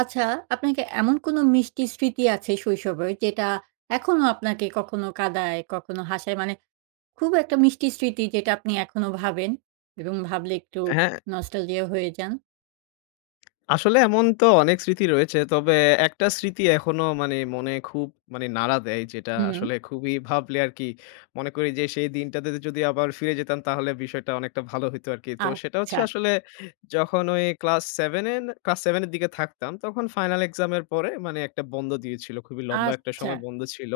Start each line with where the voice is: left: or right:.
right: আচ্ছা, আপনাকে এমন কোনো মিষ্টি স্মৃতি আছে শৈশবের যেটা এখনো আপনাকে কখনো কাঁদায়, কখনো হাসায়? খুব একটা মিষ্টি স্মৃতি যেটা আপনি এখনো ভাবেন এবং ভাবলে একটু
left: হ্যাঁ,
right: নস্টালজিয়া হয়ে যান?
left: আসলে এমন তো অনেক স্মৃতি রয়েছে। তবে একটা স্মৃতি এখনো মানে মনে খুব মানে নাড়া দেয় যেটা
right: হুম।
left: আসলে খুবই ভাবলে আরকি মনে করি যে সেই দিনটাতে যদি আবার ফিরে যেতাম তাহলে বিষয়টা অনেকটা ভালো হইতো আরকি। তো সেটা
right: আচ্ছা,
left: হচ্ছে আসলে যখন ওই ক্লাস 7 এর দিকে থাকতাম তখন ফাইনাল এক্সাম এর পরে মানে একটা বন্ধ দিয়েছিল। খুবই লম্বা একটা
right: আচ্ছা।
left: সময় বন্ধ ছিল।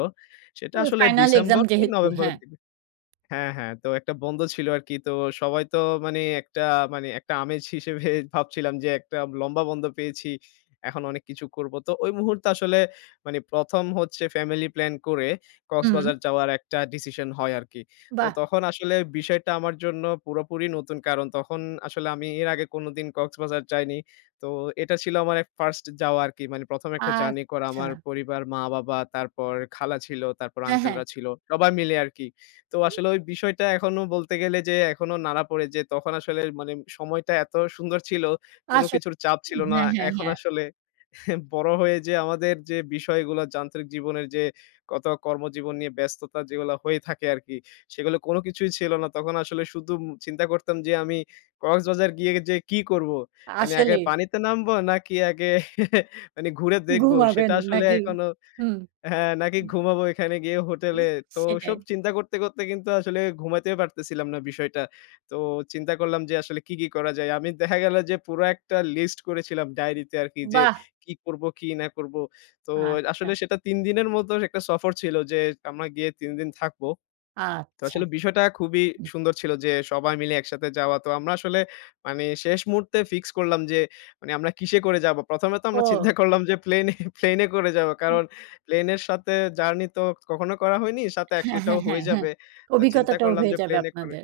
left: সেটা
right: ওই
left: আসলে
right: ফাইনাল এক্সাম
left: ডিসেম্বর কি
right: যেহেতু,
left: নভেম্বরের
right: হ্যাঁ।
left: দিকে হ্যাঁ, হ্যাঁ। তো একটা বন্ধ ছিল আরকি। তো সবাই তো মানে একটা মানে একটা আমেজ হিসেবে ভাবছিলাম যে একটা লম্বা বন্ধ পেয়েছি। এখন অনেক কিছু করব। তো ওই মুহূর্তে আসলে মানে ১ম হচ্ছে ফ্যামিলি প্ল্যান করে
right: হুম,
left: কক্সবাজার যাওয়ার একটা ডিসিশন হয় আরকি। তো
right: বাহ!
left: তখন আসলে বিষয়টা আমার জন্য পুরোপুরি নতুন। কারণ তখন আসলে আমি এর আগে কোনোদিন কক্সবাজার যাইনি। তো এটা ছিল আমার এক 1st যাওয়া আরকি। মানে ১ম একটা জার্নি করা
right: আচ্ছা।
left: আমার পরিবার, মা-বাবা, তারপর খালা ছিল, তারপর
right: হ্যাঁ, হ্যাঁ।
left: আঙ্কেলরা ছিল। সবাই মিলে আরকি। তো আসলে ওই বিষয়টা এখনো বলতে গেলে যে এখনো নাড়া পড়ে যে তখন আসলে মানে সময়টা এত সুন্দর ছিল, কোনো
right: আসলে
left: কিছুর চাপ ছিল না।
right: হ্যাঁ, হ্যাঁ,
left: এখন
right: হ্যাঁ।
left: আসলে বড় হয়ে যে আমাদের যে বিষয়গুলো যান্ত্রিক জীবনের যে কত কর্মজীবন নিয়ে ব্যস্ততা যেগুলো হয়ে থাকে আরকি, সেগুলো কোনো কিছুই ছিল না। তখন আসলে শুধু চিন্তা করতাম যে আমি কক্সবাজার গিয়ে যে কি করব? মানে আগে
right: আসলেই
left: পানিতে নামবো নাকি আগে মানে ঘুরে দেখব
right: ঘুমাবেন
left: সেটা আসলে
right: নাকি?
left: এখনো
right: হুম,
left: হ্যাঁ, নাকি ঘুমাবো এখানে গিয়ে হোটেলে। তো
right: সেটাই।
left: ওসব চিন্তা করতে, করতে কিন্তু আসলে ঘুমাতেই পারতেছিলাম না বিষয়টা। তো চিন্তা করলাম যে আসলে কি, কি করা যায়? আমি দেখা গেল যে পুরো একটা লিস্ট করেছিলাম ডায়েরিতে আরকি যে
right: বাহ!
left: কি করব, কি না করব। তো
right: আচ্ছা,
left: আসলে সেটা ৩ দিনের মতো একটা সফর ছিল যে আমরা গিয়ে ৩ দিন থাকবো। তো
right: আচ্ছা।
left: আসলে বিষয়টা খুবই সুন্দর ছিল যে সবাই মিলে একসাথে যাওয়া। তো আমরা আসলে মানে শেষ মুহূর্তে ফিক্স করলাম যে মানে আমরা কিসে করে যাব। ১ম এ তো আমরা
right: ও
left: চিন্তা করলাম যে প্লেনে প্লেনে করে যাব। কারণ প্লেনের সাথে জার্নি তো কখনো করা হয়নি। সাথে এক
right: হ্যাঁ, হ্যাঁ,
left: এটাও
right: হ্যাঁ,
left: হয়ে
right: হ্যাঁ।
left: যাবে। তো চিন্তা
right: অভিজ্ঞতাটাও
left: করলাম
right: হয়ে
left: যে
right: যাবে
left: প্লেনে করে
right: আপনাদের।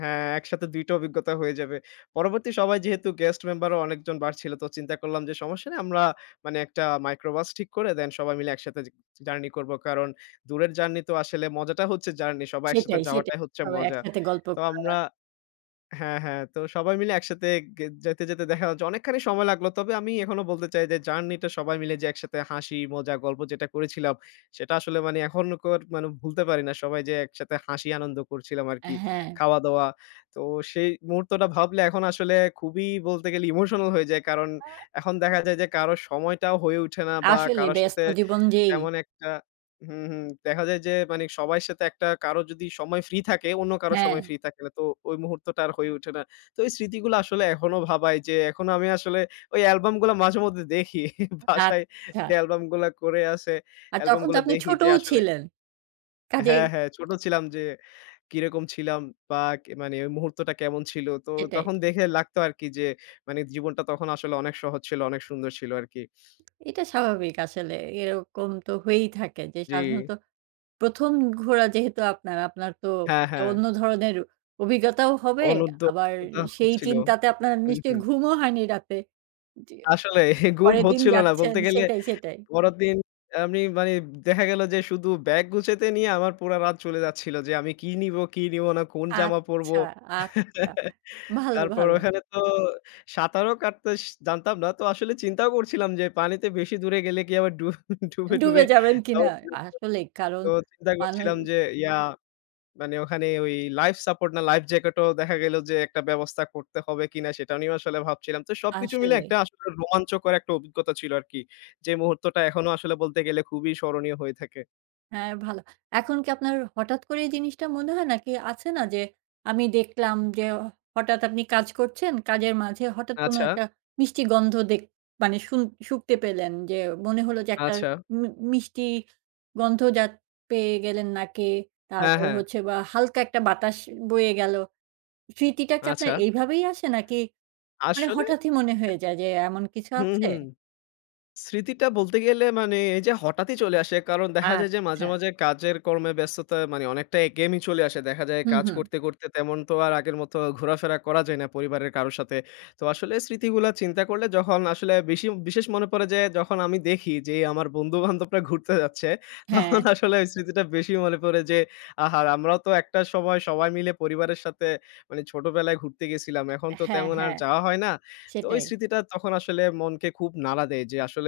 left: হ্যাঁ, একসাথে ২ টা অভিজ্ঞতা হয়ে যাবে। পরবর্তী সবাই যেহেতু গেস্ট মেম্বারও অনেকজন বাড়ছিল তো চিন্তা করলাম যে সমস্যা নেই আমরা মানে একটা মাইক্রোবাস ঠিক করে দেন সবাই মিলে একসাথে জার্নি করব। কারণ দূরের জার্নি তো আসলে মজাটা হচ্ছে জার্নি। সবাই একসাথে
right: সেটাই, সেটাই।
left: যাওয়াটাই হচ্ছে
right: সবাই
left: মজা।
right: একসাথে গল্প
left: তো
right: করা।
left: আমরা হ্যাঁ, হ্যাঁ। তো সবাই মিলে একসাথে যেতে, যেতে দেখা যাচ্ছে অনেকখানি সময় লাগলো। তবে আমি এখনো বলতে চাই যে জার্নিটা সবাই মিলে যে একসাথে হাসি, মজা, গল্প যেটা করেছিলাম সেটা আসলে মানে এখনকার মানে ভুলতে পারি না। সবাই যে একসাথে হাসি আনন্দ করছিলাম আরকি।
right: হ্যাঁ,
left: খাওয়া-দাওয়া। তো সেই মুহূর্তটা ভাবলে এখন আসলে খুবই বলতে গেলে ইমোশনাল হয়ে যায়। কারণ এখন দেখা যায় যে কারো সময়টাও হয়ে ওঠে না বা
right: আসলে
left: কারো
right: ব্যস্ত
left: সাথে
right: জীবন যেই
left: তেমন একটা হুম, হুম। দেখা যায় যে মানে সবার সাথে একটা কারো যদি সময় ফ্রি থাকে, অন্য কারো
right: হ্যাঁ,
left: সময় ফ্রি থাকে না। তো ওই মুহূর্তটা আর হয়ে ওঠে না। তো এই স্মৃতিগুলো আসলে এখনো ভাবায় যে এখনো আমি আসলে ওই অ্যালবামগুলা মাঝেমধ্যে দেখি। বাসায়
right: আচ্ছা।
left: যে অ্যালবামগুলা করে আছে,
right: আর তখন তো
left: অ্যালবামগুলা
right: আপনি
left: দেখি
right: ছোটও
left: যে আসলে
right: ছিলেন। কাজেই
left: হ্যাঁ, হ্যাঁ, ছোট ছিলাম যে কিরকম ছিলাম বা কে মানে ওই মুহূর্তটা কেমন ছিল। তো
right: সেটাই।
left: তখন দেখে লাগতো আরকি যে মানে জীবনটা তখন আসলে অনেক সহজ ছিল, অনেক সুন্দর ছিল আরকি।
right: এটা স্বাভাবিক আসলে। এরকম তো হয়েই থাকে যে
left: জি।
right: সাধারণত ১ম ঘোরা যেহেতু আপনার তো
left: হ্যাঁ,
right: একটা
left: হ্যাঁ।
right: অন্য ধরনের অভিজ্ঞতাও হবে।
left: অনূদ্য
right: আবার
left: অভিজ্ঞতা
right: সেই
left: হচ্ছিল।
right: চিন্তাতে আপনার
left: হুম,
right: নিশ্চয়ই
left: হুম।
right: ঘুমও হয়নি রাতে। যে
left: আসলে ঘুম
right: পরের দিন
left: হচ্ছিল না
right: যাচ্ছেন
left: বলতে গেলে
right: সেটাই, সেটাই।
left: পরের দিন আমি মানে দেখা গেল যে শুধু ব্যাগ গুছাতে নিয়ে আমার পুরা রাত চলে যাচ্ছিল যে আমি কি নিবো, কি নিব না, কোন জামা পরবো।
right: আচ্ছা, আচ্ছা। ভালো,
left: তারপর
right: ভালো।
left: ওখানে তো সাঁতারও কাটতে জানতাম না। তো আসলে চিন্তাও করছিলাম যে পানিতে বেশি দূরে গেলে কি আবার ডুবে,
right: ডুবে
left: ডুবে
right: যাবেন
left: যাব
right: কিনা
left: কিনা?
right: আসলেই কারণ
left: তো চিন্তা
right: মানুষ
left: করছিলাম যে ইয়া মানে ওখানে ওই লাইফ সাপোর্ট না লাইফ জ্যাকেটও দেখা গেল যে একটা ব্যবস্থা করতে হবে কিনা সেটা নিয়েও আসলে ভাবছিলাম। তো সবকিছু মিলে
right: আসলে
left: একটা আসলে রোমাঞ্চকর একটা অভিজ্ঞতা ছিল আরকি। যে মুহূর্তটা এখনো আসলে বলতে গেলে খুবই স্মরণীয় হয়ে থাকে।
right: হ্যাঁ, ভালো। এখন কি আপনার হঠাৎ করে এই জিনিসটা মনে হয় নাকি আছে না যে আমি দেখলাম যে হঠাৎ আপনি কাজ করছেন, কাজের মাঝে হঠাৎ কোনো
left: আচ্ছা,
right: একটা মিষ্টি গন্ধ দেখ মানে শুন শুঁকতে পেলেন যে মনে হলো যে একটা
left: আচ্ছা।
right: মি মিষ্টি গন্ধ যা পেয়ে গেলেন নাকে,
left: হ্যাঁ,
right: তারপর
left: হ্যাঁ।
right: হচ্ছে বা হালকা একটা বাতাস বয়ে গেল। স্মৃতিটা কি আপনার
left: আচ্ছা।
right: এইভাবেই আসে নাকি
left: আসলে
right: হঠাৎই মনে হয়ে যায় যে এমন কিছু
left: হুম,
right: আছে?
left: হুম। স্মৃতিটা বলতে গেলে মানে এই যে হঠাৎই চলে আসে। কারণ দেখা যায় যে মাঝে,
right: আচ্ছা।
left: মাঝে কাজের কর্মে ব্যস্ততা মানে অনেকটা একঘেয়েমি চলে আসে। দেখা যায়
right: হুম,
left: কাজ
right: হুম।
left: করতে, করতে তেমন তো আর আগের মতো ঘোরাফেরা করা যায় না পরিবারের কারো সাথে। তো আসলে স্মৃতিগুলা চিন্তা করলে যখন আসলে বেশি বিশেষ মনে পড়ে যে যখন আমি দেখি যে আমার বন্ধু-বান্ধবরা ঘুরতে যাচ্ছে,
right: হ্যাঁ,
left: তখন আসলে ওই স্মৃতিটা বেশি মনে পড়ে যে আহা! আমরাও তো একটা সময় সবাই মিলে পরিবারের সাথে মানে ছোটবেলায় ঘুরতে গেছিলাম। এখন তো
right: হ্যাঁ,
left: তেমন আর
right: হ্যাঁ।
left: যাওয়া হয় না। তো ওই
right: সেটাই।
left: স্মৃতিটা তখন আসলে মনকে খুব নাড়া দেয় যে আসলে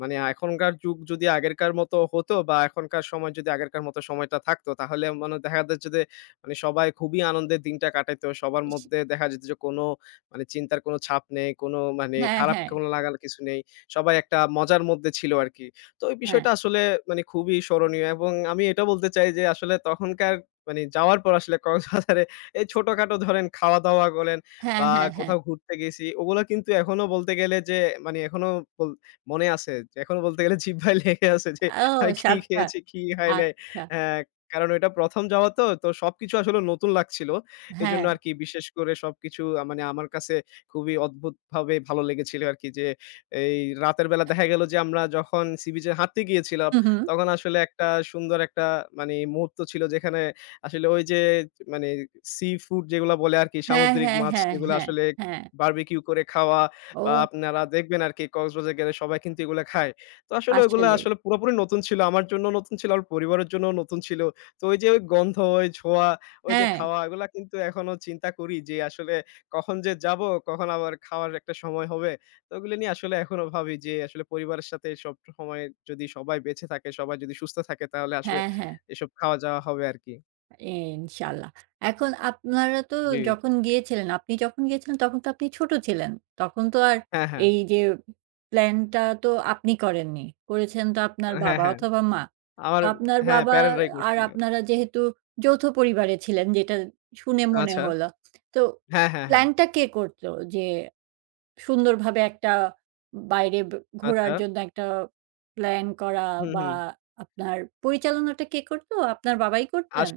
left: মানে এখনকার যুগ যদি আগেরকার মতো হতো বা এখনকার সময় যদি আগেরকার মতো সময়টা থাকতো তাহলে মানে দেখা যাচ্ছে যে মানে সবাই খুবই আনন্দের দিনটা কাটাইতো। সবার
right: ইস
left: মধ্যে দেখা যেত যে কোনো মানে চিন্তার কোনো ছাপ নেই, কোনো মানে
right: হ্যাঁ,
left: খারাপ
right: হ্যাঁ,
left: কোনো লাগার কিছু নেই। সবাই একটা মজার মধ্যে ছিল আরকি। তো ওই
right: হ্যাঁ।
left: বিষয়টা আসলে মানে খুবই স্মরণীয় এবং আমি এটা বলতে চাই যে আসলে তখনকার মানে যাওয়ার পর আসলে কক্সবাজারে এই ছোটখাটো ধরেন খাওয়া-দাওয়া বলেন
right: হ্যাঁ,
left: বা
right: হ্যাঁ, হ্যাঁ।
left: কোথাও ঘুরতে গেছি। ওগুলা কিন্তু এখনো বলতে গেলে যে মানে এখনো বল মনে আছে। যে এখনো বলতে গেলে জিহ্বায় লেগে আছে যে
right: ও
left: আমি কি
right: ৭ টা।
left: খেয়েছি, কি খাই নাই।
right: আচ্ছা।
left: হ্যাঁ, কারণ ওইটা ১ম যাওয়া তো, তো সবকিছু আসলে নতুন লাগছিল।
right: হ্যাঁ।
left: এজন্য আরকি বিশেষ করে সবকিছু মানে আমার কাছে খুবই অদ্ভুতভাবে ভালো লেগেছিল আরকি যে, এই রাতের বেলা দেখা গেল যে আমরা যখন সি বিচে হাঁটতে গিয়েছিলাম,
right: হুম, হুম।
left: তখন আসলে একটা সুন্দর একটা মানে মুহূর্ত ছিল যেখানে আসলে ওই যে মানে সি ফুড যেগুলা বলে আরকি
right: হ্যাঁ,
left: সামুদ্রিক
right: হ্যাঁ,
left: মাছ
right: হ্যাঁ,
left: যেগুলো
right: হ্যাঁ,
left: আসলে
right: হ্যাঁ।
left: বারবিকিউ করে খাওয়া বা
right: ও
left: আপনারা দেখবেন আরকি কক্সবাজার গেলে সবাই কিন্তু এগুলা খায়। তো আসলে ওইগুলা
right: আসলেই।
left: আসলে পুরোপুরি নতুন ছিল। আমার জন্য নতুন ছিল, আমার পরিবারের জন্যও নতুন ছিল। তো ওই যে ওই গন্ধ, ওই ছোঁয়া, ওই যে
right: হ্যাঁ,
left: খাওয়া এগুলা কিন্তু এখনো চিন্তা করি যে আসলে কখন যে যাবো, কখন আবার খাওয়ার একটা সময় হবে। তো ওগুলো নিয়ে আসলে এখনো ভাবি যে আসলে পরিবারের সাথে সব সময় যদি সবাই বেঁচে থাকে, সবাই যদি সুস্থ থাকে তাহলে আসলে
right: হ্যাঁ, হ্যাঁ।
left: এসব খাওয়া যাওয়া হবে আরকি।
right: ইনশাআল্লাহ। এখন আপনারা তো
left: জি।
right: যখন গিয়েছিলেন, আপনি যখন গিয়েছিলেন তখন তো আপনি ছোট ছিলেন। তখন তো আর
left: হ্যাঁ, হ্যাঁ।
right: এই যে প্ল্যানটা তো আপনি করেননি। করেছেন তো আপনার
left: হ্যাঁ,
right: বাবা
left: হ্যাঁ।
right: অথবা মা। তো
left: আমার
right: আপনার
left: হ্যাঁ,
right: বাবা
left: প্যারাগ্লাই
right: আর
left: করছিল।
right: আপনারা যেহেতু যৌথ পরিবারে ছিলেন যেটা শুনে মনে
left: আচ্ছা।
right: হলো। তো
left: হ্যাঁ, হ্যাঁ, হ্যাঁ।
right: প্ল্যানটা কে করত? যে সুন্দরভাবে একটা বাইরে ব ঘোরার
left: আচ্ছা।
right: জন্য একটা প্ল্যান করা
left: হুম,
right: বা
left: হুম।
right: আপনার পরিচালনাটা কে করত? আপনার বাবাই করতেন?
left: আস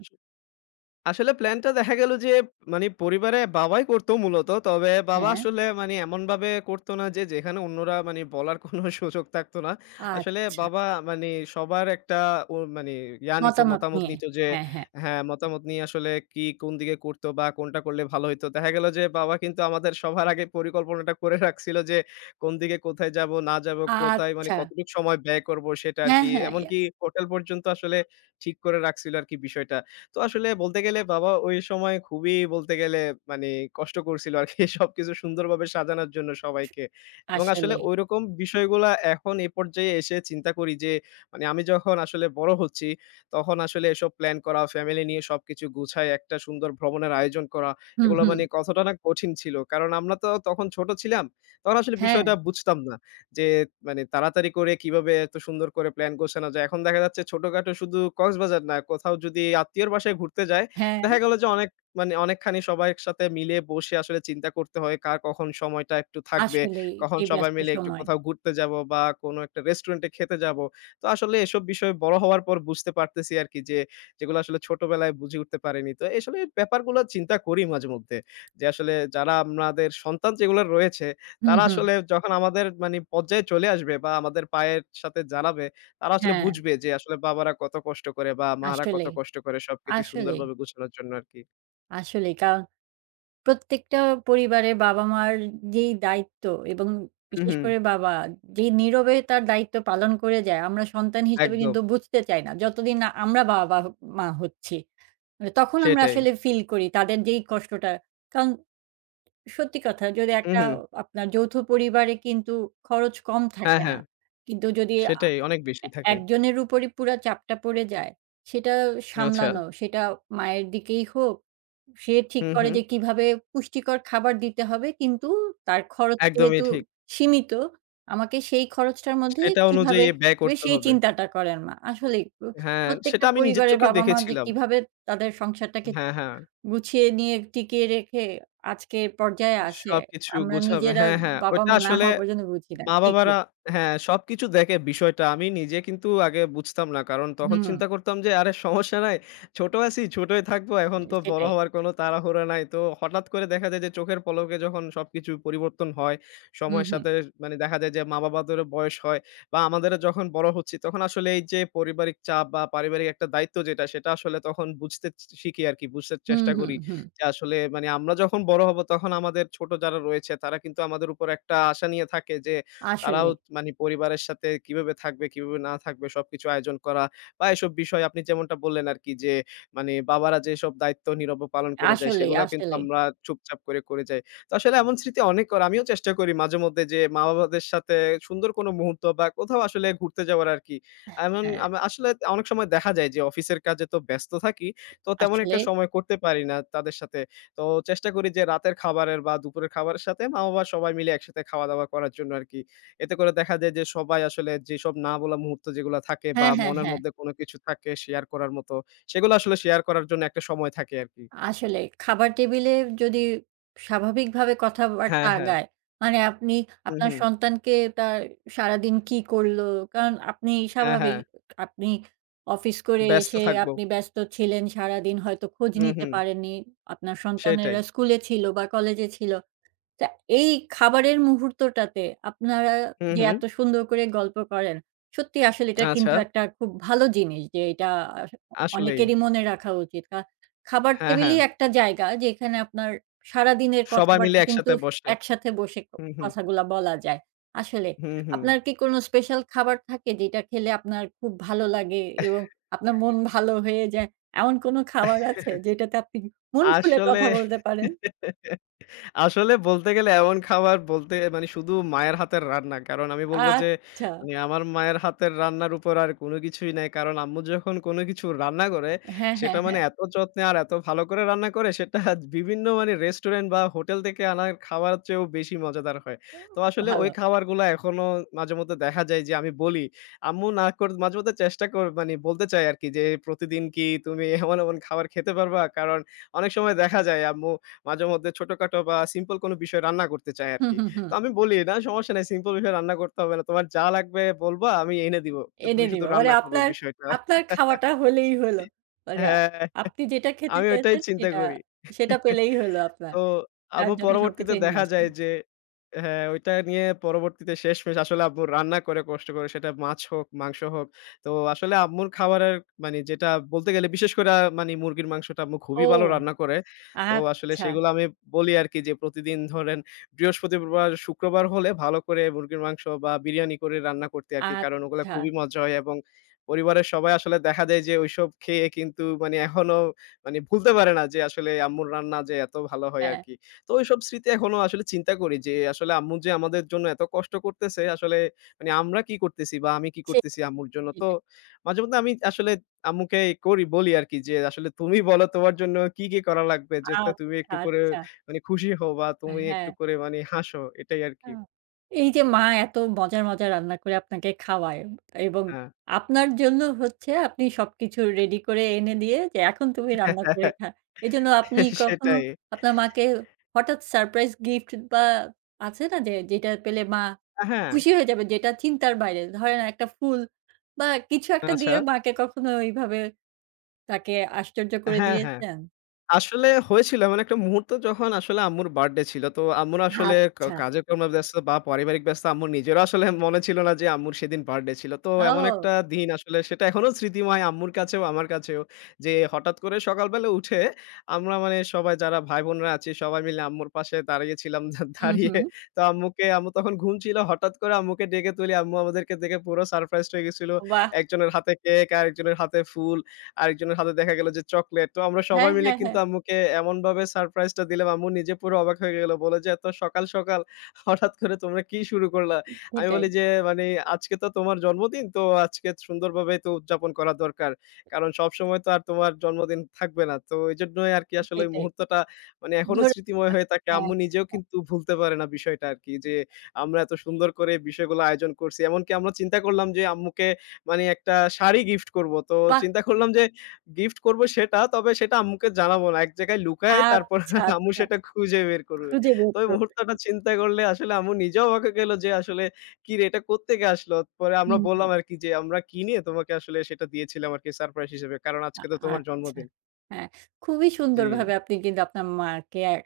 left: আসলে প্ল্যানটা দেখা গেল যে মানে পরিবারে বাবাই করতো মূলত। তবে বাবা
right: হ্যাঁ।
left: আসলে মানে এমনভাবে করতো না যে যেখানে অন্যরা মানে বলার কোনো সুযোগ থাকতো না। আসলে
right: আচ্ছা,
left: বাবা মানে সবার একটা ও মানে ইয়া নিত
right: মতামত
left: মতামত
right: নিয়ে।
left: নিত যে
right: হ্যাঁ, হ্যাঁ।
left: হ্যাঁ, মতামত নিয়ে আসলে কি কোন দিকে করতো বা কোনটা করলে ভালো হইতো। দেখা গেল যে বাবা কিন্তু আমাদের সবার আগে পরিকল্পনাটা করে রাখছিল যে কোন দিকে কোথায় যাবো, না যাবো, কোথায় মানে
right: আচ্ছা।
left: কতটুক সময় ব্যয় করবো সেটা
right: হ্যাঁ,
left: আরকি।
right: হ্যাঁ। ইয়া
left: এমনকি হোটেল পর্যন্ত আসলে ঠিক করে রাখছিল আরকি বিষয়টা। তো আসলে বলতে গেলে বাবা ওই সময় খুবই বলতে গেলে মানে কষ্ট করছিল আরকি সবকিছু সুন্দরভাবে সাজানোর জন্য সবাইকে। এবং আসলে
right: আসলেই।
left: ঐরকম বিষয়গুলা এখন এ পর্যায়ে এসে চিন্তা করি যে মানে আমি যখন আসলে বড় হচ্ছি, তখন আসলে এসব প্ল্যান করা, ফ্যামিলি নিয়ে সবকিছু গুছায় একটা সুন্দর ভ্রমণের আয়োজন করা,
right: হুম,
left: এগুলো
right: হুম।
left: মানে কতটা না কঠিন ছিল। কারণ আমরা তো তখন ছোট ছিলাম, তখন আসলে
right: হ্যাঁ,
left: বিষয়টা বুঝতাম না। যে মানে তাড়াতাড়ি করে কিভাবে এত সুন্দর করে প্ল্যান গোছানো যায়। এখন দেখা যাচ্ছে ছোটখাটো শুধু কক্সবাজার না, কোথাও যদি আত্মীয়র বাসায় ঘুরতে যায়,
right: হ্যাঁ।
left: দেখা গেল যে অনেক মানে অনেকখানি সবার সাথে মিলে বসে আসলে চিন্তা করতে হয় কার কখন সময়টা একটু থাকবে,
right: আসলেই
left: কখন
right: এই
left: সবাই
right: ব্যস্ত
left: মিলে একটু
right: সময়।
left: কোথাও ঘুরতে যাবো বা কোনো একটা রেস্টুরেন্টে খেতে যাবো। তো আসলে এসব বিষয় বড় হওয়ার পর বুঝতে পারতেছি আরকি যে, যেগুলো আসলে ছোটবেলায় বুঝে উঠতে পারিনি। তো আসলে এই ব্যাপারগুলো চিন্তা করি মাঝেমধ্যে। যে আসলে যারা আমাদের সন্তান যেগুলো রয়েছে
right: হুম,
left: তারা
right: হুম।
left: আসলে যখন আমাদের মানি পর্যায়ে চলে আসবে বা আমাদের পায়ের সাথে জ্বালাবে, তারা আসলে
right: হ্যাঁ,
left: বুঝবে যে আসলে বাবারা কত কষ্ট করে বা মারা কত
right: আসলেই,
left: কষ্ট করে সবকিছু
right: আসলেই,
left: সুন্দরভাবে গুছানোর জন্য আরকি।
right: আসলেই। কারণ প্রত্যেকটা পরিবারে বাবা-মার যেই দায়িত্ব এবং
left: হু,
right: বিশেষ
left: হু,
right: করে বাবা যেই নীরবে তার দায়িত্ব পালন করে যায়, আমরা সন্তান হিসেবে
left: একদম
right: কিন্তু বুঝতে চাই না। যতদিন না আমরা বাবা-মা হচ্ছি। তখন আমরা
left: সেটাই।
right: আসলে ফিল করি তাদের যেই কষ্টটা। কারণ সত্যি কথা যদি
left: হু,
right: একটা
left: হু।
right: আপনার যৌথ পরিবারে কিন্তু খরচ কম
left: হ্যাঁ,
right: থাকে না।
left: হ্যাঁ।
right: কিন্তু যদি আ
left: সেটাই অনেক বেশি থাকে।
right: একজনের উপরই পুরা চাপটা পড়ে যায়, সেটা
left: আচ্ছা।
right: সামলানো, সেটা মায়ের দিকেই হোক, সে ঠিক
left: হু,
right: করে
left: হু।
right: যে কিভাবে পুষ্টিকর খাবার দিতে হবে কিন্তু তার খরচ
left: একদমই
right: যেহেতু
left: ঠিক।
right: সীমিত, আমাকে সেই খরচটার মধ্যে
left: সেটা
right: কিভাবে
left: অনুযায়ী ব্যয়
right: দিবে
left: করতে
right: সেই
left: হবে।
right: চিন্তাটা করেন মা। আসলেই প্র
left: হ্যাঁ, সেটা
right: প্রত্যেকটা
left: আমি নিজের
right: পরিবারের
left: চোখে
right: বাবা-মা যে
left: দেখেছিলাম।
right: কিভাবে তাদের সংসারটাকে
left: হ্যাঁ, হ্যাঁ।
right: গুছিয়ে নিয়ে টিকিয়ে রেখে আজকের পর্যায়ে আসে।
left: সবকিছু
right: আমরা
left: গুছাবে।
right: নিজেরা
left: হ্যাঁ, হ্যাঁ। ওইটা
right: বাবা-মা না
left: আসলে
right: হওয়া পর্যন্ত বুঝি না। ঠিক,
left: মা-বাবারা
right: ঠিক।
left: হ্যাঁ, সবকিছু দেখে বিষয়টা। আমি নিজে কিন্তু আগে বুঝতাম না। কারণ তখন
right: হুম,
left: চিন্তা করতাম যে, "আরে সমস্যা নাই। ছোট আছি, ছোটই থাকবো। এখন তো বড়
right: সেটাই।
left: হওয়ার কোনো তাড়াহুড়া নাই।" তো হঠাৎ করে দেখা যায় যে চোখের পলকে যখন সবকিছু পরিবর্তন হয়,
right: হুম,
left: সময়ের
right: হুম।
left: সাথে মানে দেখা যায় যে মা-বাবাদেরও বয়স হয় বা আমাদেরও যখন বড় হচ্ছি, তখন আসলে এই যে পারিবারিক চাপ বা পারিবারিক একটা দায়িত্ব যেটা, সেটা আসলে তখন বুঝতে শিখি আরকি, বুঝতে
right: হুম,
left: চেষ্টা
right: হুম,
left: করি।
right: হুম।
left: যে আসলে মানে আমরা যখন বড় হব, তখন আমাদের ছোট যারা রয়েছে, তারা কিন্তু আমাদের উপর একটা আশা নিয়ে থাকে যে তারাও
right: আসলেই,
left: মানে পরিবারের সাথে কিভাবে থাকবে, কিভাবে না থাকবে সবকিছু আয়োজন করা বা এসব বিষয় আপনি যেমনটা বললেন আরকি যে, মানে বাবারা যেসব দায়িত্ব নীরবে পালন করে যায়
right: আসলেই,
left: সেগুলা কিন্তু
right: আসলেই।
left: আমরা চুপচাপ করে, করে যাই। তো আসলে এমন স্মৃতি অনেক করা আমিও চেষ্টা করি মাঝেমধ্যে যে মা-বাবাদের সাথে সুন্দর কোনো মুহূর্ত বা কোথাও আসলে ঘুরতে যাওয়ার আরকি। এমন
right: হ্যাঁ,
left: আমা আসলে অনেক সময় দেখা যায় যে অফিসের কাজে তো ব্যস্ত থাকি, তো তেমন
right: আসলে।
left: একটা সময় করতে পারি না তাদের সাথে। তো চেষ্টা করি যে রাতের খাবারের বা দুপুরের খাবারের সাথে মা-বাবা সবাই মিলে একসাথে খাওয়া-দাওয়া করার জন্য আরকি। এতে করে দেখা যায় যে সবাই আসলে যেসব না বলা মুহূর্ত যেগুলা থাকে বা
right: হ্যাঁ, হ্যাঁ,
left: মনের
right: হ্যাঁ।
left: মধ্যে কোনো কিছু থাকে শেয়ার করার মতো, সেগুলো আসলে শেয়ার করার জন্য একটা সময় থাকে আরকি।
right: আসলে খাবার টেবিলে যদি স্বাভাবিকভাবে কথাবার্তা
left: হ্যাঁ, হ্যাঁ।
right: আগায়, আপনি
left: হুম,
right: আপনার
left: হুম।
right: সন্তানকে তার সারাদিন কি করলো? কারণ আপনি
left: হ্যাঁ,
right: স্বাভাবিক
left: হ্যাঁ।
right: আপনি অফিস করে
left: ব্যস্ত
right: এসে
left: থাকবো।
right: আপনি ব্যস্ত ছিলেন সারাদিন হয়তো খোঁজ
left: হুম,
right: নিতে
left: হুম।
right: পারেননি। আপনার
left: সেটাই।
right: সন্তানেরা স্কুলে ছিল বা কলেজে ছিল। তা এই খাবারের মুহূর্তটাতে আপনারা
left: হুম,
right: যে
left: হুম।
right: এত সুন্দর করে গল্প করেন, সত্যি আসলে এটা
left: আচ্ছা।
right: কিন্তু একটা খুব ভালো জিনিস যে এটা আস
left: আসলেই।
right: অনেকেরই মনে রাখা উচিত। কা খাবার
left: হ্যাঁ, হ্যাঁ।
right: টেবিলই একটা জায়গা যেখানে আপনার সারাদিনের
left: সবাই মিলে
right: কথাবার্তা কিন্তু
left: একসাথে
right: স
left: বসে।
right: একসাথে বসে ক
left: হুম, হুম।
right: কথাগুলা বলা যায়। আসলে
left: হুম, হুম।
right: আপনার কি কোনো স্পেশাল খাবার থাকে যেটা খেলে আপনার খুব ভালো লাগে এবং আপনার মন ভালো হয়ে যায়? এমন কোনো খাবার আছে যেটাতে আপনি মন খুলে
left: আসলে
right: কথা বলতে পারেন?
left: আসলে বলতে গেলে এমন খাবার বলতে মানে শুধু মায়ের হাতের রান্না। কারণ আমি বলব যে
right: আচ্ছা।
left: মানে আমার মায়ের হাতের রান্নার উপর আর কোনো কিছুই নাই। কারণ আম্মু যখন কোনো কিছু রান্না করে
right: হ্যাঁ, হ্যাঁ,
left: সেটা মানে
right: হ্যাঁ।
left: এত যত্নে আর এত ভালো করে রান্না করে সেটা বিভিন্ন মানে রেস্টুরেন্ট বা হোটেল থেকে আনার খাওয়ার চেয়েও বেশি মজাদার হয়।
right: তো
left: তো আসলে
right: ভালো।
left: ওই খাবারগুলা এখনো মাঝেমধ্যে দেখা যায় যে আমি বলি, আম্মু না কর মাঝেমধ্যে চেষ্টা কর মানে বলতে চাই আরকি যে, "প্রতিদিন কি তুমি এমন, এমন খাবার খেতে পারবা?" কারণ অনেক সময় দেখা যায় আম্মু মাঝেমধ্যে ছোটখাটো বা সিম্পল কোনো বিষয় রান্না করতে চাই
right: হুম,
left: আরকি।
right: হুম, হুম।
left: তো আমি বলি, "না সমস্যা নাই সিম্পল বিষয় রান্না করতে হবে না। তোমার যা লাগবে বলবা আমি এনে দিব। তো
right: এনে
left: তুমি শুধু
right: দিবা।
left: রান্না করবা
right: আপনার
left: বিষয়টা।"
right: আপনার খাওয়াটা হলেই হলো। মানে আ
left: হ্যাঁ,
right: আপনি যেটা খেতে
left: আমি ওইটাই
right: চেয়েছেন
left: চিন্তা
right: সেটা
left: করি।
right: সেটা পেলেই হলো আপনার।
left: তো
right: তার
left: আম্মু
right: জন্য
left: পরবর্তীতে
right: সবকিছুই নিয়ে
left: দেখা
right: আসবেন।
left: যায় যে হ্যাঁ, ওইটা নিয়ে পরবর্তীতে শেষমেশ আসলে আম্মু রান্না করে কষ্ট করে সেটা মাছ হোক, মাংস হোক। তো আসলে আম্মুর খাবারের মানে যেটা বলতে গেলে বিশেষ করে মানে মুরগির মাংসটা আম্মু খুবই
right: ও!
left: ভালো রান্না করে। তো আসলে
right: আচ্ছা,
left: সেগুলো আমি বলি আরকি যে প্রতিদিন ধরেন বৃহস্পতিবার, শুক্রবার হলে ভালো করে মুরগির মাংস বা বিরিয়ানি করে রান্না করতে আরকি। কারণ ওগুলা
right: আচ্ছা।
left: খুবই মজা হয় এবং পরিবারের সবাই আসলে দেখা যায় যে ওইসব খেয়ে কিন্তু মানে এখনো মানে ভুলতে পারে না যে আসলে আম্মুর রান্না যে এত ভালো হয়
right: হ্যাঁ।
left: আরকি। তো ওইসব স্মৃতি এখনো আসলে চিন্তা করি যে আসলে আম্মু যে আমাদের জন্য এত কষ্ট করতেছে আসলে মানে আমরা কি করতেছি বা আমি কি
right: সেটাই,
left: করতেছি আম্মুর জন্য। তো
right: সেটাই।
left: মাঝেমধ্যে আমি আসলে আম্মুকে বলি আরকি যে আসলে তুমি বলো তোমার জন্য কি, কি করা লাগবে যে তা তুমি
right: আচ্ছা,
left: একটু করে
right: আচ্ছা।
left: মানে খুশি হও বা তুমি
right: হ্যাঁ।
left: একটু করে মানে হাসো এটাই
right: আ
left: আরকি।
right: এই যে মা এত মজার, মজার রান্না করে আপনাকে খাওয়ায় এবং
left: হ্যাঁ।
right: আপনার জন্য হচ্ছে আপনি সবকিছু রেডি করে এনে দিয়ে যে এখন তুমি রান্না করে খা। এজন্য আপনি কখনো
left: সেটাই।
right: আপনার মাকে হঠাৎ সারপ্রাইজ গিফট বা আছে না যে যেটা পেলে মা
left: হ্যাঁ,
right: খুশি হয়ে যাবে যেটা চিন্তার বাইরে। ধরেন একটা ফুল বা কিছু একটা দিয়ে
left: আচ্ছা।
right: মাকে কখনো ওইভাবে তাকে আশ্চর্য করে
left: হ্যাঁ, হ্যাঁ।
right: দিয়েছেন?
left: আসলে হয়েছিল এমন একটা মুহূর্ত যখন আসলে আম্মুর বার্থডে ছিল। তো আম্মুর আসলে
right: আচ্ছা।
left: কাজে কর্মে ব্যস্ত বা পারিবারিক ব্যস্ত আম্মুর নিজেরও আসলে মনে ছিল না যে আম্মুর সেদিন বার্থডে ছিল। তো এমন একটা
right: ও!
left: দিন আসলে সেটা এখনো স্মৃতিময় আম্মুর কাছেও আমার কাছেও। যে হঠাৎ করে সকালবেলা উঠে আমরা মানে সবাই যারা ভাই-বোনরা আছি সবাই মিলে আম্মুর পাশে দাঁড়িয়েছিলাম।
right: হুম,
left: দাঁড়িয়ে
right: হুম।
left: তো আম্মু তখন ঘুম ছিল। হঠাৎ করে আম্মুকে ডেকে তুলি আম্মু আমাদেরকে দেখে পুরো সারপ্রাইজড হয়ে গেছিল।
right: বাহ!
left: একজনের হাতে কেক আরেকজনের হাতে ফুল। আরেকজনের হাতে দেখা গেল যে চকলেট। তো আমরা
right: হ্যাঁ,
left: সবাই মিলে
right: হ্যাঁ,
left: কিন্তু
right: হ্যাঁ।
left: আম্মুকে এমনভাবে সারপ্রাইজটা দিলাম, আম্মু নিজে পুরো অবাক হয়ে গেল। বলে যে, "এত সকাল, সকাল হঠাৎ করে তোমরা কি শুরু করলা?" আমি
right: সেটাই,
left: বলি যে, "মানে আজকে তো তোমার জন্মদিন। তো আজকে সুন্দরভাবে তো উদযাপন করা দরকার। কারণ সবসময় তো আর তোমার জন্মদিন থাকবে না।" তো এজন্যই আরকি আসলে ওই
right: সেটাই।
left: মুহূর্তটা মানে
right: ধ
left: এখনো
right: হ্যাঁ,
left: স্মৃতিময় হয়ে থাকে। আম্মু নিজেও কিন্তু ভুলতে পারে না বিষয়টা আরকি যে, আমরা এত সুন্দর করে বিষয়গুলো আয়োজন করছি। এমনকি আমরা চিন্তা করলাম যে আম্মুকে মানে একটা শাড়ি গিফট করব। তো
right: বাহ!
left: চিন্তা করলাম যে গিফট করব সেটা, তবে সেটা আম্মুকে জানাবো না। এক জায়গায় লুকায়ে তারপর
right: আচ্ছা,
left: আম্মু
right: আচ্ছা।
left: সেটা খুঁজে বের করবে।
right: খুঁজে বের
left: তো ওই
right: করবে।
left: মুহূর্তটা চিন্তা করলে আসলে আম্মু নিজেও অবাক হয়ে গেল যে আসলে কিরে এটা কোত্থেকে আসলো? পরে আমরা
right: হুম, হুম।
left: বললাম আরকি যে আমরা কিনে তোমাকে আসলে সেটা দিয়েছিলাম আরকি সারপ্রাইজ হিসেবে। কারণ
right: আ
left: আজকে তো তোমার
right: আচ্ছা।
left: জন্মদিন।
right: হ্যাঁ, খুবই
left: জি,
right: সুন্দরভাবে আপনি কিন্তু আপনার মাকে এক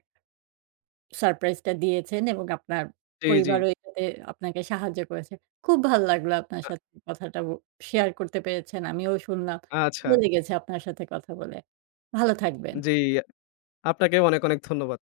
right: সারপ্রাইজটা দিয়েছেন এবং আপনার
left: জি।
right: পরিবারও এটাতে আপনাকে সাহায্য করেছে। খুব ভাল লাগলো আপনার
left: আ
right: সাথে কথাটা ব শেয়ার করতে পেরেছেন। আমিও শুনলাম।
left: আচ্ছা।
right: ভালো লেগেছে আপনার সাথে কথা বলে। ভালো থাকবেন।
left: জি, আপনাকেও অনেক, অনেক ধন্যবাদ।